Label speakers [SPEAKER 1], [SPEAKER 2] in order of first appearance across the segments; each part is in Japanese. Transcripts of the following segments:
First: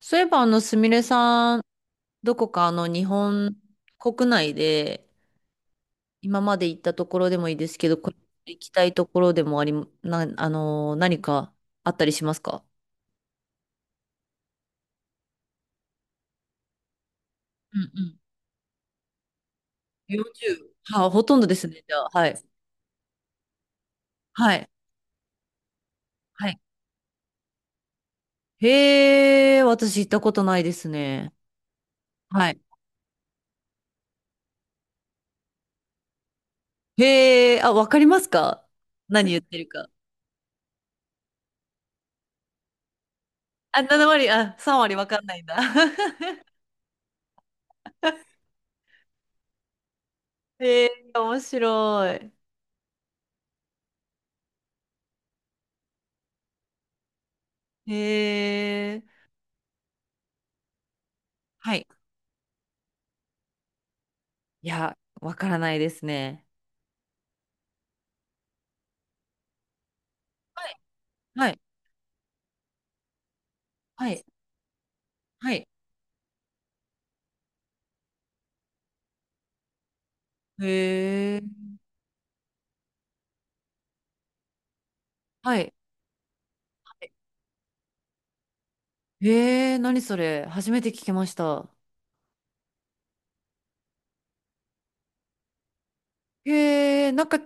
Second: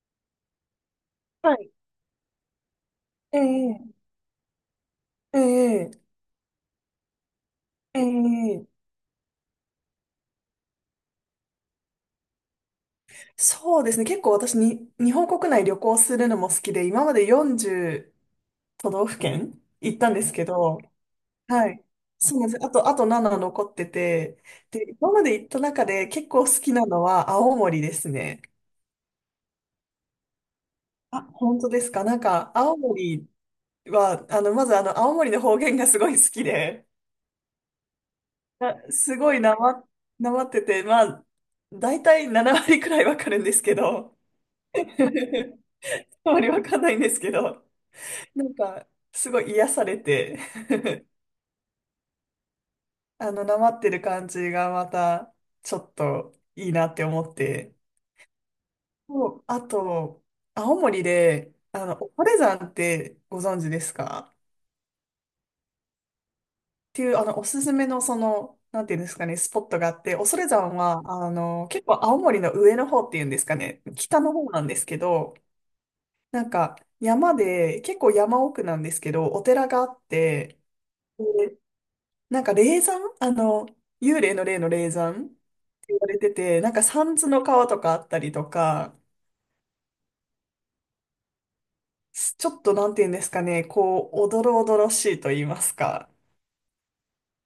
[SPEAKER 1] そういえば、すみれ
[SPEAKER 2] は
[SPEAKER 1] さん、
[SPEAKER 2] い。
[SPEAKER 1] どこか日
[SPEAKER 2] え
[SPEAKER 1] 本
[SPEAKER 2] え、
[SPEAKER 1] 国内で、
[SPEAKER 2] ええ、
[SPEAKER 1] 今まで行ったところでもいいですけど、
[SPEAKER 2] え
[SPEAKER 1] これから行
[SPEAKER 2] え、
[SPEAKER 1] きたいところでもあり、な、あのー、何かあったりしますか？
[SPEAKER 2] そうですね。結構私に、日本国内旅行するのも好きで、今まで
[SPEAKER 1] うんう
[SPEAKER 2] 40
[SPEAKER 1] ん。
[SPEAKER 2] 都道府県行ったんですけ
[SPEAKER 1] 40。
[SPEAKER 2] ど、
[SPEAKER 1] はあ、ほとんどです
[SPEAKER 2] は
[SPEAKER 1] ね、
[SPEAKER 2] い。
[SPEAKER 1] じゃあ。は
[SPEAKER 2] そう
[SPEAKER 1] い。
[SPEAKER 2] なんです。あと7残ってて、
[SPEAKER 1] はい。
[SPEAKER 2] で、今まで行った中で結構好
[SPEAKER 1] はい。
[SPEAKER 2] きなのは青森ですね。
[SPEAKER 1] へえ、私行ったことないです
[SPEAKER 2] あ、
[SPEAKER 1] ね。
[SPEAKER 2] 本当ですか。なん
[SPEAKER 1] は
[SPEAKER 2] か、
[SPEAKER 1] い。
[SPEAKER 2] 青森は、まず青森の方言がすごい好きで、
[SPEAKER 1] へえ、あ、わかりますか？
[SPEAKER 2] あ、す
[SPEAKER 1] 何
[SPEAKER 2] ご
[SPEAKER 1] 言
[SPEAKER 2] い
[SPEAKER 1] っ
[SPEAKER 2] な
[SPEAKER 1] てる
[SPEAKER 2] ま、
[SPEAKER 1] か。
[SPEAKER 2] なまってて、まあ、大体7割くらいわかるんですけ
[SPEAKER 1] あ、7
[SPEAKER 2] ど、
[SPEAKER 1] 割、あ、3割わかんないんだ。
[SPEAKER 2] あま りわかんないんですけど、なんか、すごい癒されて、
[SPEAKER 1] へえ、面白い。
[SPEAKER 2] なまってる感じがまた、ちょっといいなって思って。
[SPEAKER 1] へえ、
[SPEAKER 2] そう、あと、青森で、
[SPEAKER 1] はい。
[SPEAKER 2] 恐山ってご存知ですか？っ
[SPEAKER 1] いや、わからないですね。
[SPEAKER 2] ていう、おすすめの、なんていうんですかね、スポットがあって、恐
[SPEAKER 1] は
[SPEAKER 2] 山
[SPEAKER 1] い。
[SPEAKER 2] は、
[SPEAKER 1] はい。
[SPEAKER 2] 結構青森の上の方っていうんですかね、
[SPEAKER 1] は
[SPEAKER 2] 北
[SPEAKER 1] い。
[SPEAKER 2] の方なんですけど、
[SPEAKER 1] はい。
[SPEAKER 2] なんか、山で、結構山奥なんですけど、お寺があって、
[SPEAKER 1] へ
[SPEAKER 2] で、
[SPEAKER 1] え。
[SPEAKER 2] なんか霊山、幽霊の霊の霊山って
[SPEAKER 1] はい。
[SPEAKER 2] 言われてて、なんか三途の川とかあったりとか、
[SPEAKER 1] へえ、何それ。初めて聞きました。
[SPEAKER 2] ちょっとなんて言うんですかね、こう、おどろおどろしいと言いますか。
[SPEAKER 1] へえ、なんか、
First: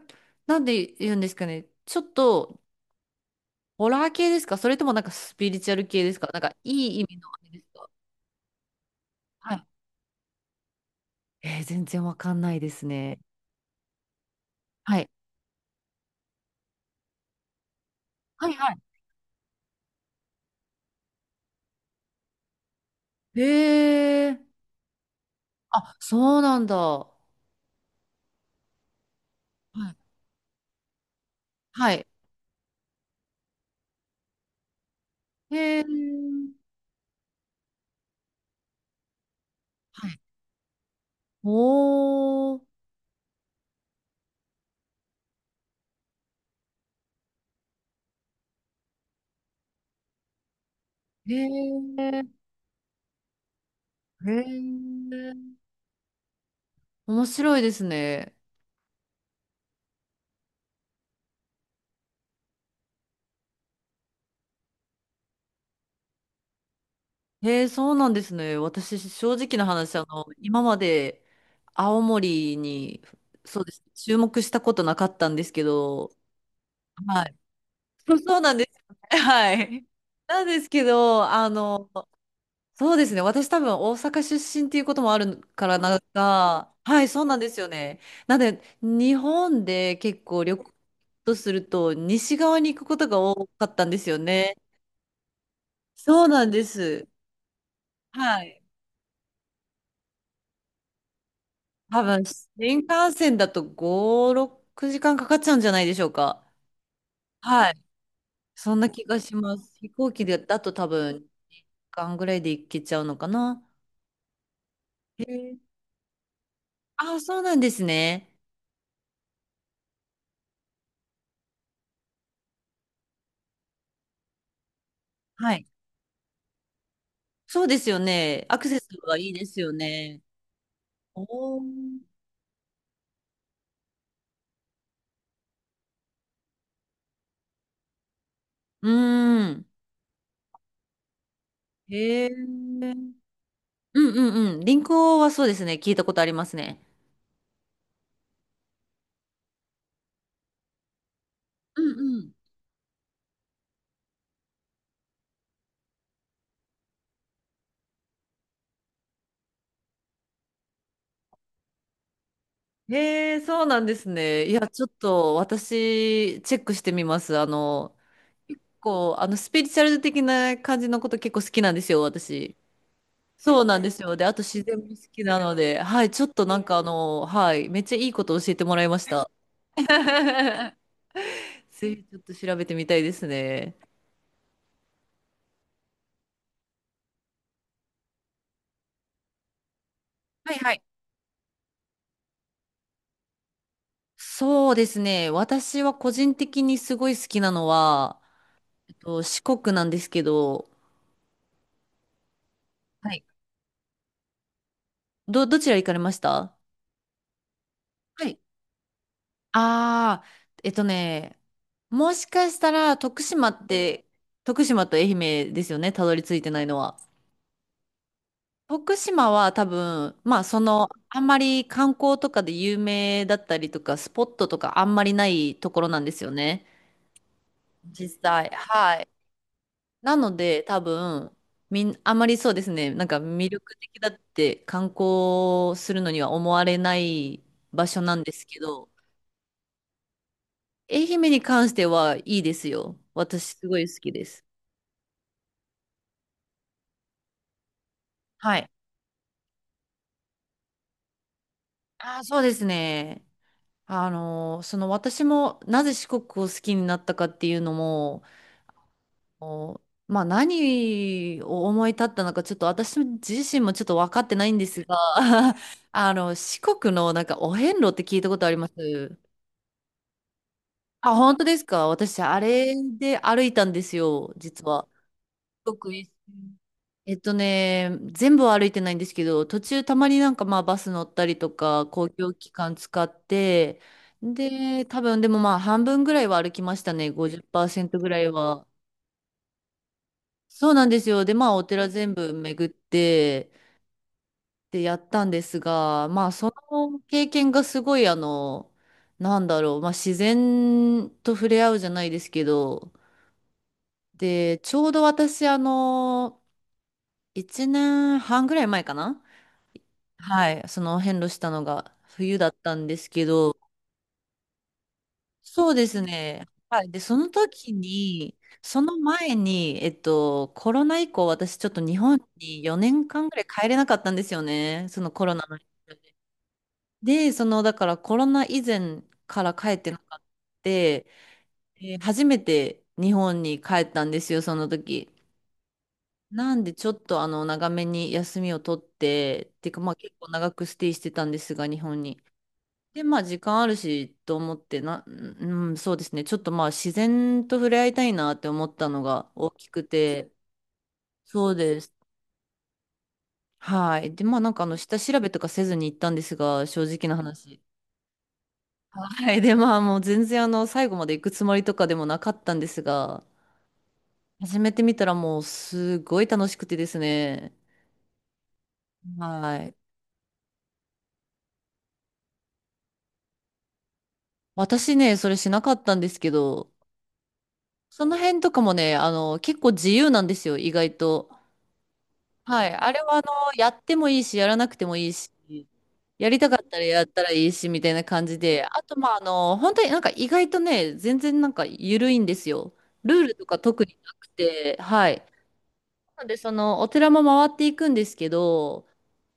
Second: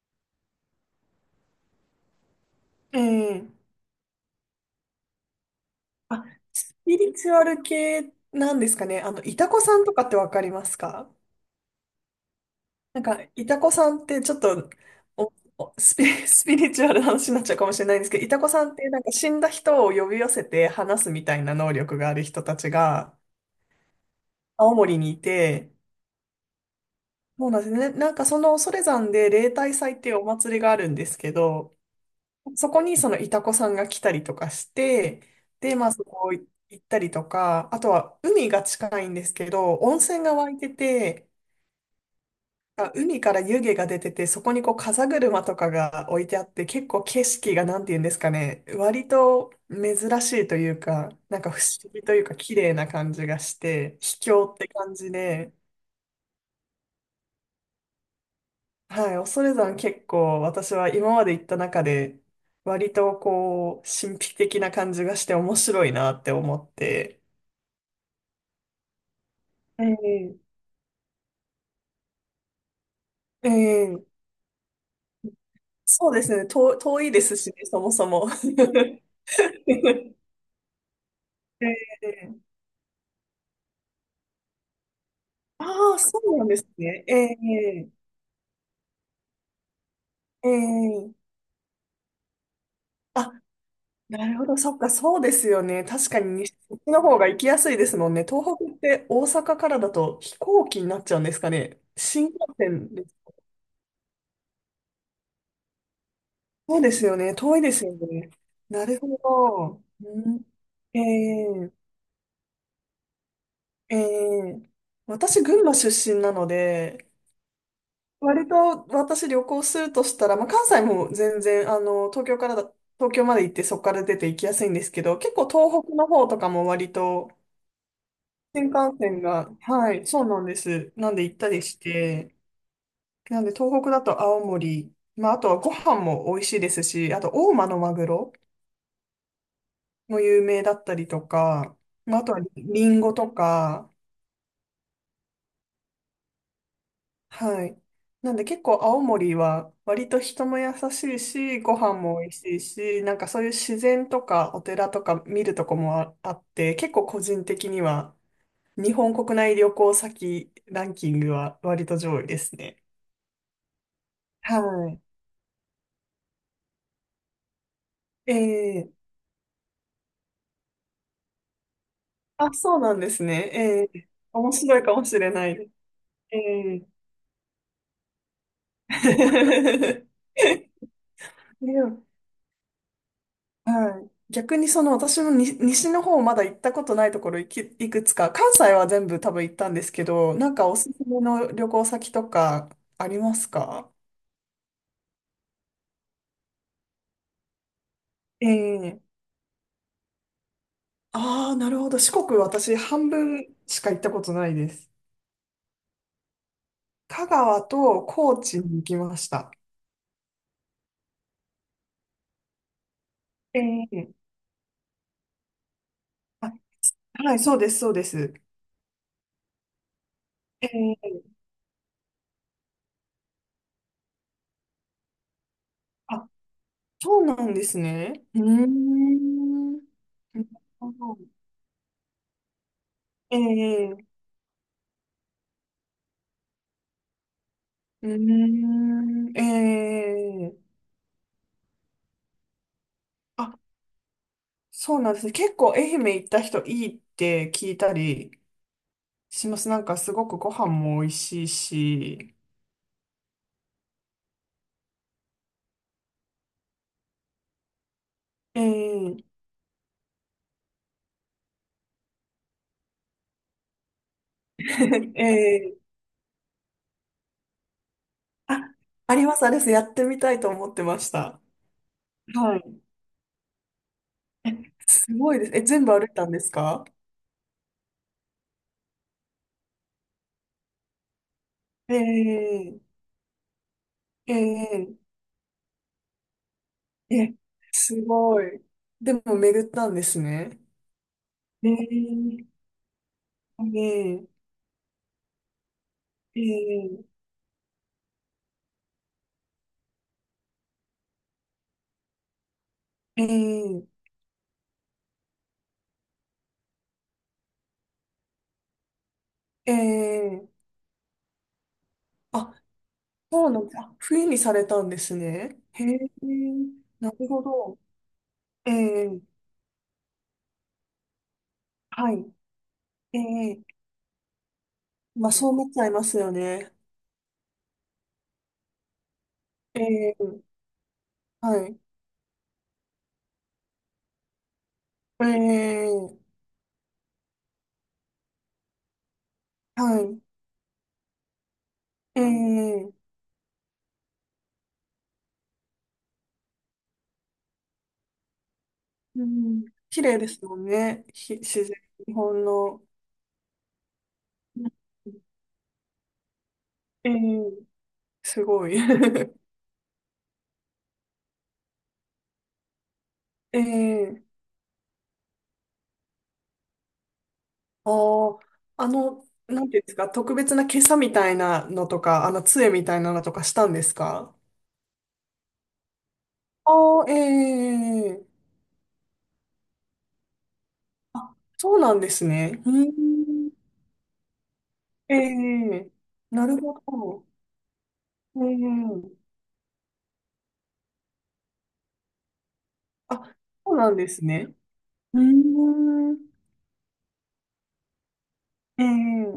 [SPEAKER 1] なんで言うんですかね。ちょっと、
[SPEAKER 2] ええ、
[SPEAKER 1] ホラー系ですか、それともなんかスピリチュアル系です
[SPEAKER 2] あ、
[SPEAKER 1] か、なんか、い
[SPEAKER 2] スピ
[SPEAKER 1] い意
[SPEAKER 2] リ
[SPEAKER 1] 味の
[SPEAKER 2] チュ
[SPEAKER 1] あ
[SPEAKER 2] ア
[SPEAKER 1] れで
[SPEAKER 2] ル
[SPEAKER 1] すか？
[SPEAKER 2] 系なんですかね。イタ
[SPEAKER 1] は
[SPEAKER 2] コ
[SPEAKER 1] い。
[SPEAKER 2] さんとかってわかりますか？
[SPEAKER 1] 全然わかんないです
[SPEAKER 2] なん
[SPEAKER 1] ね。
[SPEAKER 2] か、イタコさんってちょっと、
[SPEAKER 1] はい。
[SPEAKER 2] おおスピ、スピリチュアルな話になっちゃうかもしれないんですけど、イタ
[SPEAKER 1] は
[SPEAKER 2] コ
[SPEAKER 1] い、
[SPEAKER 2] さんっ
[SPEAKER 1] は
[SPEAKER 2] てなんか死んだ人を呼び寄せて話すみたいな能力がある人たちが
[SPEAKER 1] い。へえ。
[SPEAKER 2] 青森にいて、
[SPEAKER 1] あ、そうなんだ。は
[SPEAKER 2] そうなんですね。ね、なんかその恐山で例大祭ってい
[SPEAKER 1] い。
[SPEAKER 2] うお祭りがあるんですけど、
[SPEAKER 1] はい。
[SPEAKER 2] そこにそのイタコさんが来たりとかして、
[SPEAKER 1] へ
[SPEAKER 2] で、
[SPEAKER 1] え。
[SPEAKER 2] まあそこ行ったりとか、あとは海が近いんですけど、温
[SPEAKER 1] はい。
[SPEAKER 2] 泉が湧いてて、
[SPEAKER 1] おー。
[SPEAKER 2] あ、海から湯気が出てて、そこにこう風車とかが置いてあって、結構景色がなんて言うんですかね、割と珍しいというか、
[SPEAKER 1] へ
[SPEAKER 2] なんか不思議とい
[SPEAKER 1] え。
[SPEAKER 2] うか綺麗な感じがして、秘
[SPEAKER 1] へ
[SPEAKER 2] 境って感じ
[SPEAKER 1] え、
[SPEAKER 2] で、
[SPEAKER 1] 面白いですね。
[SPEAKER 2] はい、恐山結構私は今まで行った中で割とこう神秘的な感じがして面白いなって思って、
[SPEAKER 1] へえ、そうなんですね。私、正直な
[SPEAKER 2] え
[SPEAKER 1] 話、
[SPEAKER 2] え、
[SPEAKER 1] 今まで青森に、そうですね、
[SPEAKER 2] ええ、
[SPEAKER 1] 注目したことなかったんですけ
[SPEAKER 2] そ
[SPEAKER 1] ど、
[SPEAKER 2] うですね、遠いで
[SPEAKER 1] はい。
[SPEAKER 2] すしね、そもそ
[SPEAKER 1] そう
[SPEAKER 2] も。
[SPEAKER 1] そうなんですよね。は い。
[SPEAKER 2] え
[SPEAKER 1] なんですけど、
[SPEAKER 2] え、
[SPEAKER 1] そうですね。私多分大阪出身っていうこともある
[SPEAKER 2] あ
[SPEAKER 1] からな
[SPEAKER 2] あ、
[SPEAKER 1] ん
[SPEAKER 2] そうなんです
[SPEAKER 1] か、は
[SPEAKER 2] ね。
[SPEAKER 1] い、
[SPEAKER 2] え
[SPEAKER 1] そうなんですよ
[SPEAKER 2] え
[SPEAKER 1] ね。なので、日本で結構旅行
[SPEAKER 2] ええ、
[SPEAKER 1] とすると、西側に行くことが
[SPEAKER 2] あ、
[SPEAKER 1] 多かったんですよ
[SPEAKER 2] なるほ
[SPEAKER 1] ね。
[SPEAKER 2] ど、そっか、そうですよね。確か
[SPEAKER 1] そう
[SPEAKER 2] に
[SPEAKER 1] なん
[SPEAKER 2] 西
[SPEAKER 1] で
[SPEAKER 2] の
[SPEAKER 1] す。
[SPEAKER 2] 方が行きやすいですもんね。
[SPEAKER 1] は
[SPEAKER 2] 東
[SPEAKER 1] い。
[SPEAKER 2] 北って大阪からだと飛行機になっちゃうんですかね。
[SPEAKER 1] 多分、
[SPEAKER 2] 新幹
[SPEAKER 1] 新
[SPEAKER 2] 線。
[SPEAKER 1] 幹線だと5、6時間かんかかっちゃうんじゃないでしょうか。
[SPEAKER 2] そうですよね。遠い
[SPEAKER 1] は
[SPEAKER 2] で
[SPEAKER 1] い。
[SPEAKER 2] すよね。
[SPEAKER 1] そん
[SPEAKER 2] な
[SPEAKER 1] な
[SPEAKER 2] る
[SPEAKER 1] 気
[SPEAKER 2] ほ
[SPEAKER 1] がします。
[SPEAKER 2] ど。
[SPEAKER 1] 飛行機
[SPEAKER 2] う
[SPEAKER 1] で
[SPEAKER 2] ん、
[SPEAKER 1] だと多
[SPEAKER 2] え
[SPEAKER 1] 分、時
[SPEAKER 2] え
[SPEAKER 1] 間ぐらいで行けちゃうのかな。
[SPEAKER 2] ええ、
[SPEAKER 1] へ
[SPEAKER 2] 私、
[SPEAKER 1] え。
[SPEAKER 2] 群馬出身なので、
[SPEAKER 1] ああ、そうなんですね。
[SPEAKER 2] 割と私旅行するとしたら、まあ、関西も全然、東京からだ、東京まで行ってそこから出て行きやすいんですけど、結構
[SPEAKER 1] はい。
[SPEAKER 2] 東北の方とかも割と
[SPEAKER 1] そうですよね。ア
[SPEAKER 2] 新
[SPEAKER 1] クセス
[SPEAKER 2] 幹
[SPEAKER 1] が
[SPEAKER 2] 線
[SPEAKER 1] いいで
[SPEAKER 2] が、
[SPEAKER 1] すよ
[SPEAKER 2] はい、
[SPEAKER 1] ね。
[SPEAKER 2] そうなんです。なんで行った
[SPEAKER 1] お
[SPEAKER 2] りし
[SPEAKER 1] ー。
[SPEAKER 2] て、なんで東北だと青森、まあ、あとはご飯も美味しいですし、あと大間のマグロ。
[SPEAKER 1] うーん。
[SPEAKER 2] も有名だったりとか、まあ、
[SPEAKER 1] へ
[SPEAKER 2] あ
[SPEAKER 1] え。
[SPEAKER 2] とはリ
[SPEAKER 1] う
[SPEAKER 2] ンゴ
[SPEAKER 1] ん
[SPEAKER 2] とか、
[SPEAKER 1] うんうん。リンクはそうですね。聞いたことありますね。
[SPEAKER 2] はい。なんで結構青森は割と人も優しいし、ご
[SPEAKER 1] う
[SPEAKER 2] 飯
[SPEAKER 1] んう
[SPEAKER 2] も美
[SPEAKER 1] ん。
[SPEAKER 2] 味しいし、なんかそういう自然とかお寺とか見るとこもああって、結構個人的には日本国内旅行先ランキングは割と上位ですね。
[SPEAKER 1] へえ、そうなんですね。いや、ちょっ
[SPEAKER 2] はい。
[SPEAKER 1] と私、チェックしてみます。
[SPEAKER 2] ええ、
[SPEAKER 1] こう、スピリチュアル的な感じのこと結構好きなんですよ、
[SPEAKER 2] あ、
[SPEAKER 1] 私。
[SPEAKER 2] そうなんですね。
[SPEAKER 1] そうなんで
[SPEAKER 2] え
[SPEAKER 1] す
[SPEAKER 2] え、
[SPEAKER 1] よ。で、あと
[SPEAKER 2] 面
[SPEAKER 1] 自
[SPEAKER 2] 白
[SPEAKER 1] 然
[SPEAKER 2] い
[SPEAKER 1] も
[SPEAKER 2] か
[SPEAKER 1] 好
[SPEAKER 2] もし
[SPEAKER 1] き
[SPEAKER 2] れ
[SPEAKER 1] な
[SPEAKER 2] な
[SPEAKER 1] の
[SPEAKER 2] いです。
[SPEAKER 1] で、はい、ちょっ
[SPEAKER 2] え
[SPEAKER 1] となんか
[SPEAKER 2] え、
[SPEAKER 1] はい、めっちゃいいこと教えてもらいました。
[SPEAKER 2] で
[SPEAKER 1] ぜひ
[SPEAKER 2] も、
[SPEAKER 1] ちょっと調べてみたいですね。
[SPEAKER 2] はい。逆に、私もに西の方まだ行ったことないところいくつか、関西は全部多分行ったんですけど、な
[SPEAKER 1] は
[SPEAKER 2] ん
[SPEAKER 1] い
[SPEAKER 2] か
[SPEAKER 1] は
[SPEAKER 2] お
[SPEAKER 1] い。
[SPEAKER 2] すすめの旅行先とかありますか？
[SPEAKER 1] そうですね。私は個人的にすごい好きなのは、
[SPEAKER 2] ええ、
[SPEAKER 1] 四国なんですけど、
[SPEAKER 2] ああー、なるほど。四国私半
[SPEAKER 1] はい。
[SPEAKER 2] 分しか行ったことないです。
[SPEAKER 1] どちら行かれました？
[SPEAKER 2] 香川と
[SPEAKER 1] は
[SPEAKER 2] 高
[SPEAKER 1] い。
[SPEAKER 2] 知に行きました。
[SPEAKER 1] ああ、えっとね、もしかしたら徳島
[SPEAKER 2] え
[SPEAKER 1] って、
[SPEAKER 2] え、
[SPEAKER 1] 徳島と愛媛ですよね、たどり着いて
[SPEAKER 2] あ、
[SPEAKER 1] ないのは。
[SPEAKER 2] はい、そうです、そうです。
[SPEAKER 1] 徳島は多分、まあそ
[SPEAKER 2] え
[SPEAKER 1] の、
[SPEAKER 2] え、
[SPEAKER 1] あんまり観光とかで有名だったりとか、スポットとかあんまりないところなんです
[SPEAKER 2] あ、
[SPEAKER 1] よね。
[SPEAKER 2] そうなんです
[SPEAKER 1] 実
[SPEAKER 2] ね。うー
[SPEAKER 1] 際。はい。
[SPEAKER 2] ん。
[SPEAKER 1] なの
[SPEAKER 2] なる
[SPEAKER 1] で多
[SPEAKER 2] ほど、
[SPEAKER 1] 分、あんまり、そうですね、なんか魅力的
[SPEAKER 2] え
[SPEAKER 1] だ
[SPEAKER 2] え、
[SPEAKER 1] って観光するのには思われない場所
[SPEAKER 2] う
[SPEAKER 1] な
[SPEAKER 2] ー
[SPEAKER 1] んですけど、
[SPEAKER 2] ん。ええ、
[SPEAKER 1] 愛媛に関してはいいですよ。私
[SPEAKER 2] あ、
[SPEAKER 1] すごい好きです。
[SPEAKER 2] そうなんですね。結構愛媛行った人いいって聞いたり
[SPEAKER 1] はい。
[SPEAKER 2] します。なんかすごくご飯も美味しい
[SPEAKER 1] ああ、
[SPEAKER 2] し。
[SPEAKER 1] そうですね。その私もなぜ四国を好きになったかっていうのも、
[SPEAKER 2] ええ、
[SPEAKER 1] おまあ何を思い立ったのか、ちょっと私自身もちょっと分かってないんですが、
[SPEAKER 2] ええ、
[SPEAKER 1] 四国のなんかお遍路って聞いたことあり
[SPEAKER 2] あ、
[SPEAKER 1] ま
[SPEAKER 2] あ
[SPEAKER 1] す？
[SPEAKER 2] ります、あれです。やってみたいと思ってまし
[SPEAKER 1] あ、本
[SPEAKER 2] た。
[SPEAKER 1] 当ですか、私、あ
[SPEAKER 2] は
[SPEAKER 1] れ
[SPEAKER 2] い。
[SPEAKER 1] で歩いたんですよ、
[SPEAKER 2] え、
[SPEAKER 1] 実は。
[SPEAKER 2] すごいです。え、
[SPEAKER 1] 四
[SPEAKER 2] 全部
[SPEAKER 1] 国
[SPEAKER 2] 歩
[SPEAKER 1] 一
[SPEAKER 2] い
[SPEAKER 1] 周。
[SPEAKER 2] たんですか？
[SPEAKER 1] 全部は歩いてないんですけど、途中たまになんかまあバス乗ったりとか、公共機関
[SPEAKER 2] ええ
[SPEAKER 1] 使って、で、
[SPEAKER 2] え
[SPEAKER 1] 多分でもまあ半分ぐらいは歩きましたね、
[SPEAKER 2] ええ、
[SPEAKER 1] 50%
[SPEAKER 2] す
[SPEAKER 1] ぐらい
[SPEAKER 2] ごい。
[SPEAKER 1] は。
[SPEAKER 2] でも巡ったんですね。
[SPEAKER 1] そうなんですよ。で、まあお寺全部
[SPEAKER 2] ええ
[SPEAKER 1] 巡って、
[SPEAKER 2] ええ
[SPEAKER 1] で、やったんですが、まあその
[SPEAKER 2] ええ
[SPEAKER 1] 経験がすごいなんだろう、まあ自然と触れ合うじゃないですけど、
[SPEAKER 2] え
[SPEAKER 1] で、ちょうど私1年半ぐらい前かな。
[SPEAKER 2] ええ、
[SPEAKER 1] は
[SPEAKER 2] え
[SPEAKER 1] い、その遍路したのが冬だっ
[SPEAKER 2] あ、
[SPEAKER 1] たんですけ
[SPEAKER 2] そう
[SPEAKER 1] ど、
[SPEAKER 2] なんです。あ、冬にされたんですね。
[SPEAKER 1] そう
[SPEAKER 2] へ
[SPEAKER 1] で
[SPEAKER 2] え、
[SPEAKER 1] すね。はい。で、
[SPEAKER 2] な
[SPEAKER 1] そ
[SPEAKER 2] る
[SPEAKER 1] の
[SPEAKER 2] ほ
[SPEAKER 1] 時
[SPEAKER 2] ど。
[SPEAKER 1] に、
[SPEAKER 2] え
[SPEAKER 1] その
[SPEAKER 2] え、
[SPEAKER 1] 前に、コロナ以降、私ちょっと日
[SPEAKER 2] は
[SPEAKER 1] 本
[SPEAKER 2] い。
[SPEAKER 1] に4
[SPEAKER 2] え
[SPEAKER 1] 年間ぐらい
[SPEAKER 2] え、
[SPEAKER 1] 帰れなかったんですよね。そのコ
[SPEAKER 2] まあ
[SPEAKER 1] ロナ
[SPEAKER 2] そう
[SPEAKER 1] の影
[SPEAKER 2] 思っちゃい
[SPEAKER 1] 響
[SPEAKER 2] ま
[SPEAKER 1] で。
[SPEAKER 2] すよね。
[SPEAKER 1] で、その、だからコロナ以前から帰ってなか
[SPEAKER 2] え
[SPEAKER 1] った。
[SPEAKER 2] え、
[SPEAKER 1] で、
[SPEAKER 2] はい。
[SPEAKER 1] 初めて日本に帰ったんですよ、その時。
[SPEAKER 2] ええ、
[SPEAKER 1] なんでちょっと長めに休みを取って、っていうかまあ
[SPEAKER 2] は
[SPEAKER 1] 結
[SPEAKER 2] い。
[SPEAKER 1] 構長くステイしてたんですが、日本に。
[SPEAKER 2] ええ、
[SPEAKER 1] で、まあ時間あるしと思ってな、うん、そうですね。ちょっとまあ自然と触れ合いたいなって思ったの
[SPEAKER 2] う
[SPEAKER 1] が大
[SPEAKER 2] ん、
[SPEAKER 1] きく
[SPEAKER 2] 綺麗で
[SPEAKER 1] て、
[SPEAKER 2] すもんね。
[SPEAKER 1] そう
[SPEAKER 2] 自然、
[SPEAKER 1] です。
[SPEAKER 2] 日本の。
[SPEAKER 1] はい。で、まあなん
[SPEAKER 2] う
[SPEAKER 1] か
[SPEAKER 2] ん、
[SPEAKER 1] 下調べとかせずに行ったんですが、正直
[SPEAKER 2] ええ、
[SPEAKER 1] な話。
[SPEAKER 2] すごい。
[SPEAKER 1] は い。で、まあもう全然最後まで行くつもりとかでもなかったんですが、
[SPEAKER 2] ええ、
[SPEAKER 1] 始めてみたらもうすごい楽しくてですね。
[SPEAKER 2] ああ、
[SPEAKER 1] は
[SPEAKER 2] なん
[SPEAKER 1] い。
[SPEAKER 2] ていうんですか、特別な袈裟みたいなのとか、杖みたいなのとかしたんですか？
[SPEAKER 1] 私ね、それしなかったんですけど、
[SPEAKER 2] ああ、
[SPEAKER 1] その
[SPEAKER 2] え
[SPEAKER 1] 辺
[SPEAKER 2] え、
[SPEAKER 1] とかもね、結構自由なんですよ、意外と。
[SPEAKER 2] あ、そうなんですね。
[SPEAKER 1] は
[SPEAKER 2] う
[SPEAKER 1] い。
[SPEAKER 2] ー
[SPEAKER 1] あれは、
[SPEAKER 2] ん。
[SPEAKER 1] やってもいいし、やらなくてもいい
[SPEAKER 2] え
[SPEAKER 1] し、
[SPEAKER 2] え、
[SPEAKER 1] やり
[SPEAKER 2] な
[SPEAKER 1] たか
[SPEAKER 2] る
[SPEAKER 1] った
[SPEAKER 2] ほ
[SPEAKER 1] らやった
[SPEAKER 2] ど。
[SPEAKER 1] らいいし、みたいな感じで、あと、ま
[SPEAKER 2] ええ、
[SPEAKER 1] あ、本当になんか意外とね、全然なんか緩いんですよ。ルー
[SPEAKER 2] あ、
[SPEAKER 1] ルとか
[SPEAKER 2] そう
[SPEAKER 1] 特
[SPEAKER 2] なん
[SPEAKER 1] に
[SPEAKER 2] で
[SPEAKER 1] な
[SPEAKER 2] す
[SPEAKER 1] く
[SPEAKER 2] ね。
[SPEAKER 1] て、は
[SPEAKER 2] うー
[SPEAKER 1] い。
[SPEAKER 2] ん。
[SPEAKER 1] なので、その、お寺も回っていくんですけ
[SPEAKER 2] え
[SPEAKER 1] ど、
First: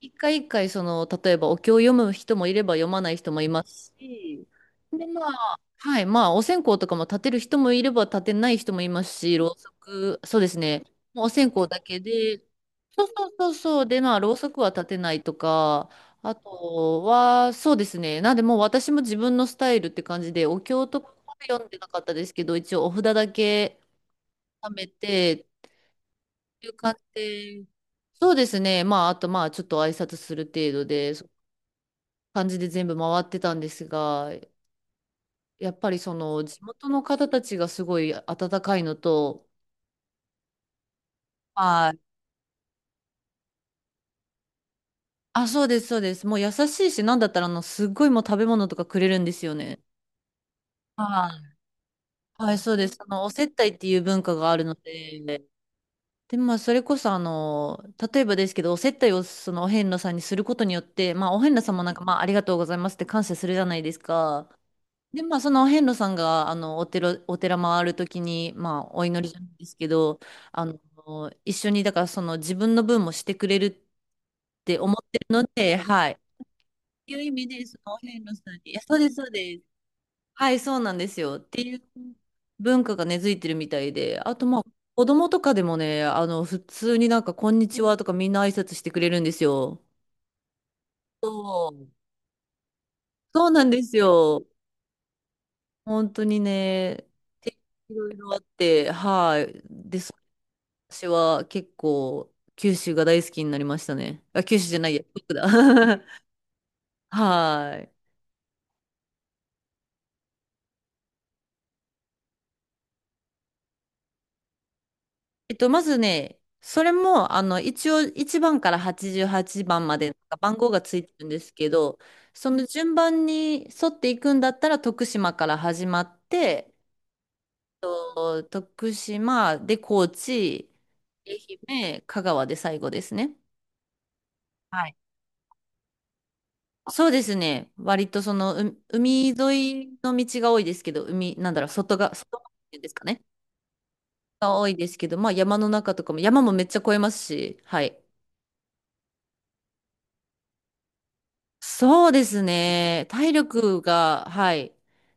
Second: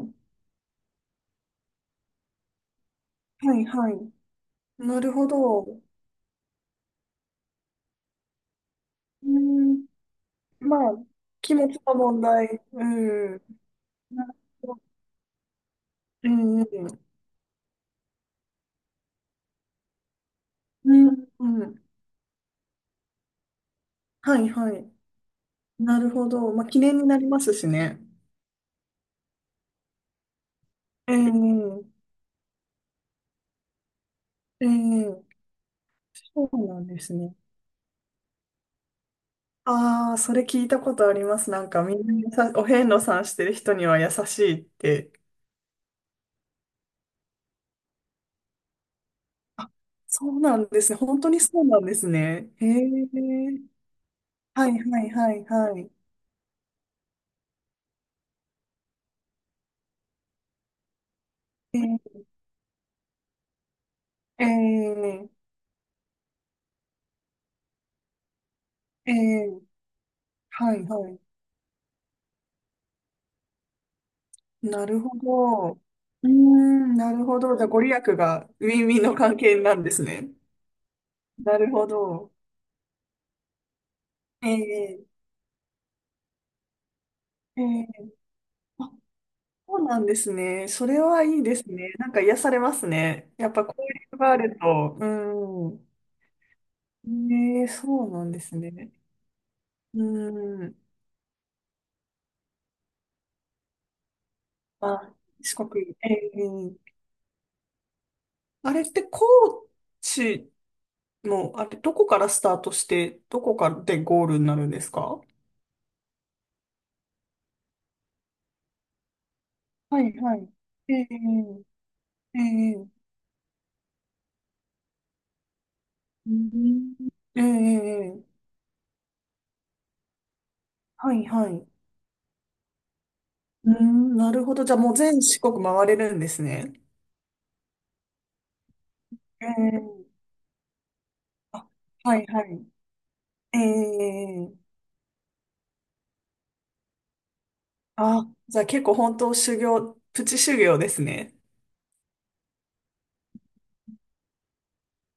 [SPEAKER 1] 一回一回、その、例えば、お経を読む人もいれば読まない人もい
[SPEAKER 2] は
[SPEAKER 1] ま
[SPEAKER 2] いは
[SPEAKER 1] す
[SPEAKER 2] い。
[SPEAKER 1] し、
[SPEAKER 2] な
[SPEAKER 1] で、
[SPEAKER 2] る
[SPEAKER 1] ま
[SPEAKER 2] ほ
[SPEAKER 1] あ、
[SPEAKER 2] ど。う
[SPEAKER 1] はい、まあ、お線香とかも立てる人もいれば立てない人もいます
[SPEAKER 2] ー
[SPEAKER 1] し、ろうそ
[SPEAKER 2] ん。
[SPEAKER 1] く、そうです
[SPEAKER 2] ま
[SPEAKER 1] ね、
[SPEAKER 2] あ、
[SPEAKER 1] もうお線
[SPEAKER 2] 気
[SPEAKER 1] 香
[SPEAKER 2] 持
[SPEAKER 1] だ
[SPEAKER 2] ちの
[SPEAKER 1] け
[SPEAKER 2] 問
[SPEAKER 1] で、
[SPEAKER 2] 題。う
[SPEAKER 1] そうそう
[SPEAKER 2] ん。
[SPEAKER 1] そうそう、で、まあ、
[SPEAKER 2] な
[SPEAKER 1] ろ
[SPEAKER 2] る
[SPEAKER 1] うそく
[SPEAKER 2] ほ
[SPEAKER 1] は
[SPEAKER 2] ど。
[SPEAKER 1] 立てないとか、
[SPEAKER 2] う
[SPEAKER 1] あ
[SPEAKER 2] んうん。
[SPEAKER 1] とは、そうですね、なんで、もう私も自分のスタイルって感じで、お経
[SPEAKER 2] う
[SPEAKER 1] とか
[SPEAKER 2] ん
[SPEAKER 1] は読
[SPEAKER 2] う
[SPEAKER 1] んで
[SPEAKER 2] ん。
[SPEAKER 1] なかったですけど、一応お札だけ
[SPEAKER 2] はい
[SPEAKER 1] 貯
[SPEAKER 2] は
[SPEAKER 1] め
[SPEAKER 2] い。
[SPEAKER 1] て、
[SPEAKER 2] なるほど。まあ、記
[SPEAKER 1] 床っ
[SPEAKER 2] 念になります
[SPEAKER 1] て、
[SPEAKER 2] しね。
[SPEAKER 1] そうですね。まあ、あとまあ、ちょっと挨拶する程度で、そう
[SPEAKER 2] ええ
[SPEAKER 1] 感じで全部回ってたんですが、
[SPEAKER 2] ええ、
[SPEAKER 1] やっぱりその
[SPEAKER 2] そ
[SPEAKER 1] 地
[SPEAKER 2] うなん
[SPEAKER 1] 元
[SPEAKER 2] で
[SPEAKER 1] の
[SPEAKER 2] す
[SPEAKER 1] 方
[SPEAKER 2] ね。
[SPEAKER 1] たちがすごい温かいのと、
[SPEAKER 2] ああ、それ聞いたことあります。なんか
[SPEAKER 1] は
[SPEAKER 2] み
[SPEAKER 1] い。
[SPEAKER 2] んなお遍路さんしてる人には優しいって。
[SPEAKER 1] あ、そうです、そうです。もう優しいし、なんだったらすっごいもう食べ物とかくれるんですよ
[SPEAKER 2] あ、
[SPEAKER 1] ね。
[SPEAKER 2] そうなんですね。本当
[SPEAKER 1] は
[SPEAKER 2] にそうなんです
[SPEAKER 1] い。
[SPEAKER 2] ね。
[SPEAKER 1] はい、
[SPEAKER 2] へ
[SPEAKER 1] そう
[SPEAKER 2] え。
[SPEAKER 1] です。お接待っていう文化がある
[SPEAKER 2] はい
[SPEAKER 1] の
[SPEAKER 2] はいは
[SPEAKER 1] で、
[SPEAKER 2] いはい。
[SPEAKER 1] で、まあ、それこそ、例えばですけど、お接待をそのお遍路さんにすることによって、まあ、お遍路さん
[SPEAKER 2] え
[SPEAKER 1] もなんか、ま
[SPEAKER 2] ー、
[SPEAKER 1] あ、ありがとうございますって感謝するじゃないですか。
[SPEAKER 2] え
[SPEAKER 1] で、まあ、その遍路さんが、お寺回るときに、まあ、お
[SPEAKER 2] ー、
[SPEAKER 1] 祈りじゃな
[SPEAKER 2] え
[SPEAKER 1] い
[SPEAKER 2] ー、
[SPEAKER 1] ですけど、あ
[SPEAKER 2] は
[SPEAKER 1] の、
[SPEAKER 2] いはい。
[SPEAKER 1] 一緒に、だから、その、自分の分もしてくれるって
[SPEAKER 2] な
[SPEAKER 1] 思っ
[SPEAKER 2] るほ
[SPEAKER 1] てるの
[SPEAKER 2] ど。
[SPEAKER 1] で、
[SPEAKER 2] う
[SPEAKER 1] はい。
[SPEAKER 2] ー
[SPEAKER 1] っ
[SPEAKER 2] ん、
[SPEAKER 1] て
[SPEAKER 2] な
[SPEAKER 1] いう
[SPEAKER 2] る
[SPEAKER 1] 意
[SPEAKER 2] ほ
[SPEAKER 1] 味
[SPEAKER 2] ど。じ
[SPEAKER 1] で、
[SPEAKER 2] ゃあ、
[SPEAKER 1] そ
[SPEAKER 2] ご利
[SPEAKER 1] の、お
[SPEAKER 2] 益
[SPEAKER 1] 遍路
[SPEAKER 2] が
[SPEAKER 1] さんに、
[SPEAKER 2] ウ
[SPEAKER 1] いや、
[SPEAKER 2] ィンウ
[SPEAKER 1] そう
[SPEAKER 2] ィン
[SPEAKER 1] です、
[SPEAKER 2] の
[SPEAKER 1] そう
[SPEAKER 2] 関係
[SPEAKER 1] です。
[SPEAKER 2] なんですね。
[SPEAKER 1] はい、そうなんですよ。っ
[SPEAKER 2] な
[SPEAKER 1] て
[SPEAKER 2] る
[SPEAKER 1] いう
[SPEAKER 2] ほど。
[SPEAKER 1] 文化が根付いてるみたいで、あと、
[SPEAKER 2] え
[SPEAKER 1] まあ、
[SPEAKER 2] ー、
[SPEAKER 1] 子供とかでもね、普通になんか、こん
[SPEAKER 2] え
[SPEAKER 1] にち
[SPEAKER 2] ー、
[SPEAKER 1] はとか、みんな挨拶し
[SPEAKER 2] あ、
[SPEAKER 1] てくれるんです
[SPEAKER 2] そ
[SPEAKER 1] よ。
[SPEAKER 2] うなんですね。それはいいで
[SPEAKER 1] そ
[SPEAKER 2] す
[SPEAKER 1] う、
[SPEAKER 2] ね。なんか癒されますね。
[SPEAKER 1] そ
[SPEAKER 2] や
[SPEAKER 1] う
[SPEAKER 2] っぱ
[SPEAKER 1] なん
[SPEAKER 2] 交
[SPEAKER 1] です
[SPEAKER 2] 流があ
[SPEAKER 1] よ。
[SPEAKER 2] ると。うん。
[SPEAKER 1] 本当にね、て
[SPEAKER 2] ねえ、
[SPEAKER 1] い
[SPEAKER 2] そ
[SPEAKER 1] ろ
[SPEAKER 2] う
[SPEAKER 1] い
[SPEAKER 2] なん
[SPEAKER 1] ろあ
[SPEAKER 2] で
[SPEAKER 1] っ
[SPEAKER 2] す
[SPEAKER 1] て、
[SPEAKER 2] ね。
[SPEAKER 1] はい。で、
[SPEAKER 2] う
[SPEAKER 1] そう
[SPEAKER 2] ん。
[SPEAKER 1] 私は結構、九州が大好きになりましたね。あ、九州じゃないや、
[SPEAKER 2] あ、
[SPEAKER 1] 四国だ。
[SPEAKER 2] 四国。ええ、
[SPEAKER 1] はい。
[SPEAKER 2] あれって高知の、あれ、どこからスタートして、どこからでゴールになるんですか？
[SPEAKER 1] まずね、それも、一応、1番から88番ま
[SPEAKER 2] はい
[SPEAKER 1] で、
[SPEAKER 2] はい。
[SPEAKER 1] 番号が
[SPEAKER 2] え
[SPEAKER 1] ついてるんですけ
[SPEAKER 2] え
[SPEAKER 1] ど、その
[SPEAKER 2] え
[SPEAKER 1] 順
[SPEAKER 2] え、
[SPEAKER 1] 番に沿っていくんだったら、徳島から始まっ
[SPEAKER 2] う
[SPEAKER 1] て、
[SPEAKER 2] ん、ええええ、
[SPEAKER 1] 徳島で高知、
[SPEAKER 2] はいは
[SPEAKER 1] 愛
[SPEAKER 2] い。
[SPEAKER 1] 媛、香川で最後ですね。
[SPEAKER 2] うん、なるほど。じゃあ
[SPEAKER 1] は
[SPEAKER 2] も
[SPEAKER 1] い。
[SPEAKER 2] う全四国回れるんですね。
[SPEAKER 1] そうですね。割とその、海
[SPEAKER 2] え
[SPEAKER 1] 沿い
[SPEAKER 2] え、
[SPEAKER 1] の道が多いですけど、海、なんだろう、
[SPEAKER 2] あ、
[SPEAKER 1] 外が、
[SPEAKER 2] はい
[SPEAKER 1] 外
[SPEAKER 2] は
[SPEAKER 1] 側っ
[SPEAKER 2] い。
[SPEAKER 1] ていうんですかね。
[SPEAKER 2] ええ、
[SPEAKER 1] が多いですけど、まあ山の中とかも、山もめっちゃ越えますし、はい。
[SPEAKER 2] あ、じゃあ結構本当修行、プチ修行ですね。
[SPEAKER 1] そうですね。体力が、はい、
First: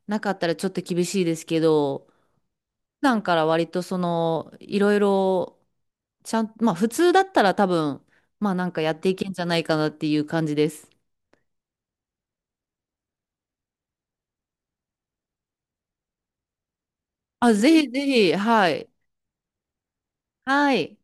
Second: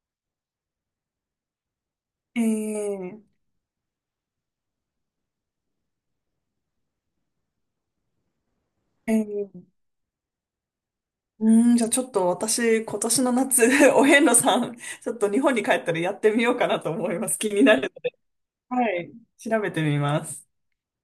[SPEAKER 1] なかったらちょっと厳しいですけど、
[SPEAKER 2] え
[SPEAKER 1] 普
[SPEAKER 2] え
[SPEAKER 1] 段から割とその、いろいろ、ちゃん、まあ普通だったら多分、まあなんかやっていけんじゃ
[SPEAKER 2] え
[SPEAKER 1] ない
[SPEAKER 2] え、
[SPEAKER 1] かなっていう感じです。
[SPEAKER 2] うん、じゃあちょっと私、今年の夏、お遍路さん、ちょっと日本に帰ったらやってみようかなと思います。気
[SPEAKER 1] あ、
[SPEAKER 2] にな
[SPEAKER 1] ぜひ
[SPEAKER 2] る。
[SPEAKER 1] ぜひ、は
[SPEAKER 2] は
[SPEAKER 1] い。
[SPEAKER 2] い、調べてみます。
[SPEAKER 1] はい。